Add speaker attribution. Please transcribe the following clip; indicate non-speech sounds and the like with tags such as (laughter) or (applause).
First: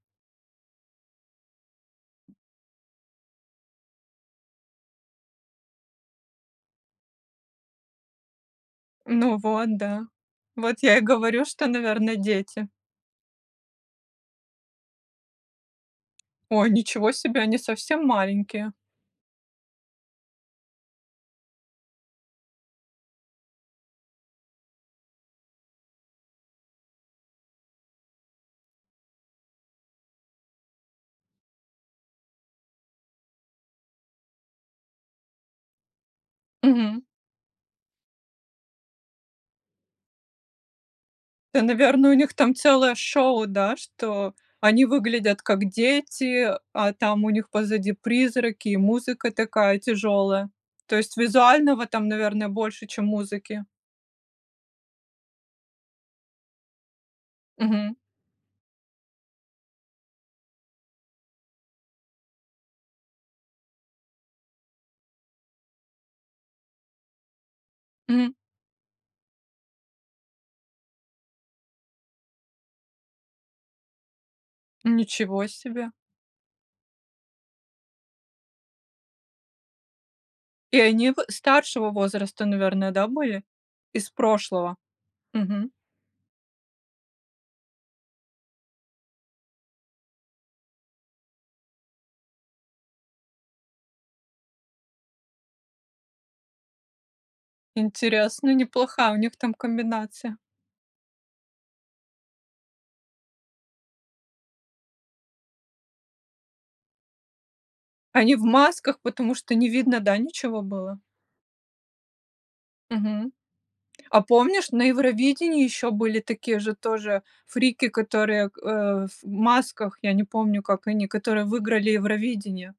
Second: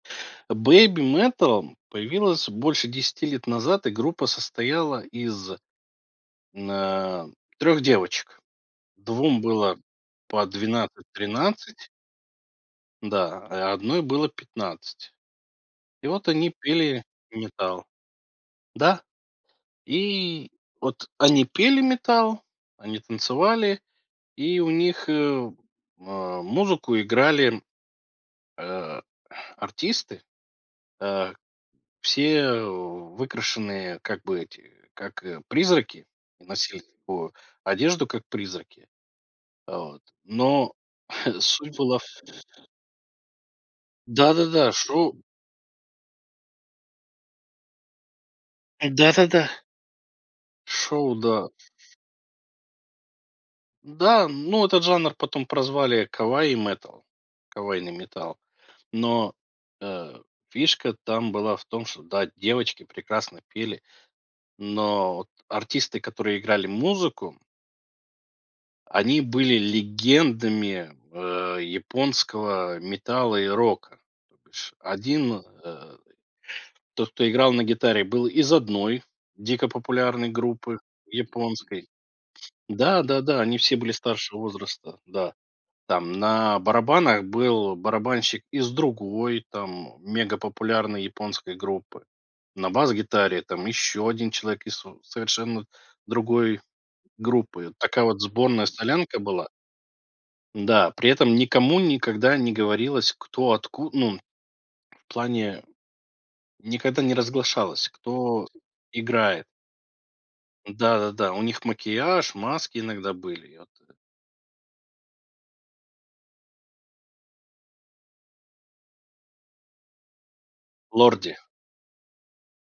Speaker 1: Э, BabyMetal появилась больше 10 лет назад, и группа состояла из н э, 3 девочек:
Speaker 2: Ну
Speaker 1: 2
Speaker 2: вот,
Speaker 1: было
Speaker 2: да.
Speaker 1: по
Speaker 2: Вот я и
Speaker 1: 12,
Speaker 2: говорю, что,
Speaker 1: 13
Speaker 2: наверное, дети.
Speaker 1: Да, а и 1 было 15, и вот они
Speaker 2: Ой,
Speaker 1: пели
Speaker 2: ничего себе, они
Speaker 1: металл.
Speaker 2: совсем маленькие.
Speaker 1: Да! И вот они пели металл, они танцевали, и у них, э, музыку играли, э, артисты, э, все, э, выкрашенные как бы эти, как, э, призраки, носили
Speaker 2: Мгм.
Speaker 1: такую одежду, как призраки, вот, но (chuckles)
Speaker 2: Да,
Speaker 1: суть была
Speaker 2: наверное, у
Speaker 1: фь
Speaker 2: них там целое шоу, да, что
Speaker 1: Да-да-да!
Speaker 2: они
Speaker 1: Шоу!
Speaker 2: выглядят как дети, а там у них позади призраки и музыка
Speaker 1: Да-да-да.
Speaker 2: такая тяжелая. То
Speaker 1: Шоу,
Speaker 2: есть
Speaker 1: да.
Speaker 2: визуального там, наверное, больше, чем музыки.
Speaker 1: Да, ну, этот жанр потом прозвали кавай-метал, кавайный
Speaker 2: Мгм.
Speaker 1: металл, но, э, фишка там была в том, что да, девочки прекрасно пели, но вот артисты, которые играли музыку
Speaker 2: Мгм.
Speaker 1: они были легендами, э, японского, э, метала и рока, то бишь 1,
Speaker 2: Ничего себе.
Speaker 1: э, тот, кто играл на гитаре, был из 1 дико популярной группы
Speaker 2: И они в
Speaker 1: японской.
Speaker 2: старшего возраста, наверное, да,
Speaker 1: Да-да-да,
Speaker 2: были
Speaker 1: они все были
Speaker 2: из
Speaker 1: старшего
Speaker 2: прошлого.
Speaker 1: возраста, да,
Speaker 2: Мгм.
Speaker 1: там на барабанах был барабанщик из другой, там, мегапопулярной японской группы, на бас-гитаре там еще 1 человек из сов совершенно другой группы, такая вот
Speaker 2: Интересно,
Speaker 1: сборная
Speaker 2: неплохая у
Speaker 1: солянка
Speaker 2: них
Speaker 1: была.
Speaker 2: там комбинация.
Speaker 1: Да, при этом никому никогда не говорилось, кто отку ну, в плане никогда не разглашалось,
Speaker 2: Они в
Speaker 1: кто
Speaker 2: масках, потому
Speaker 1: играет.
Speaker 2: что не видно, да, ничего было?
Speaker 1: Да-да-да, у них макияж, маски иногда
Speaker 2: Мгм.
Speaker 1: были, я тэ
Speaker 2: А помнишь, на Евровидении ещё были такие же тоже фрики, которые г э, в масках, я не помню, как они,
Speaker 1: "Лорди".
Speaker 2: которые выиграли Евровидение.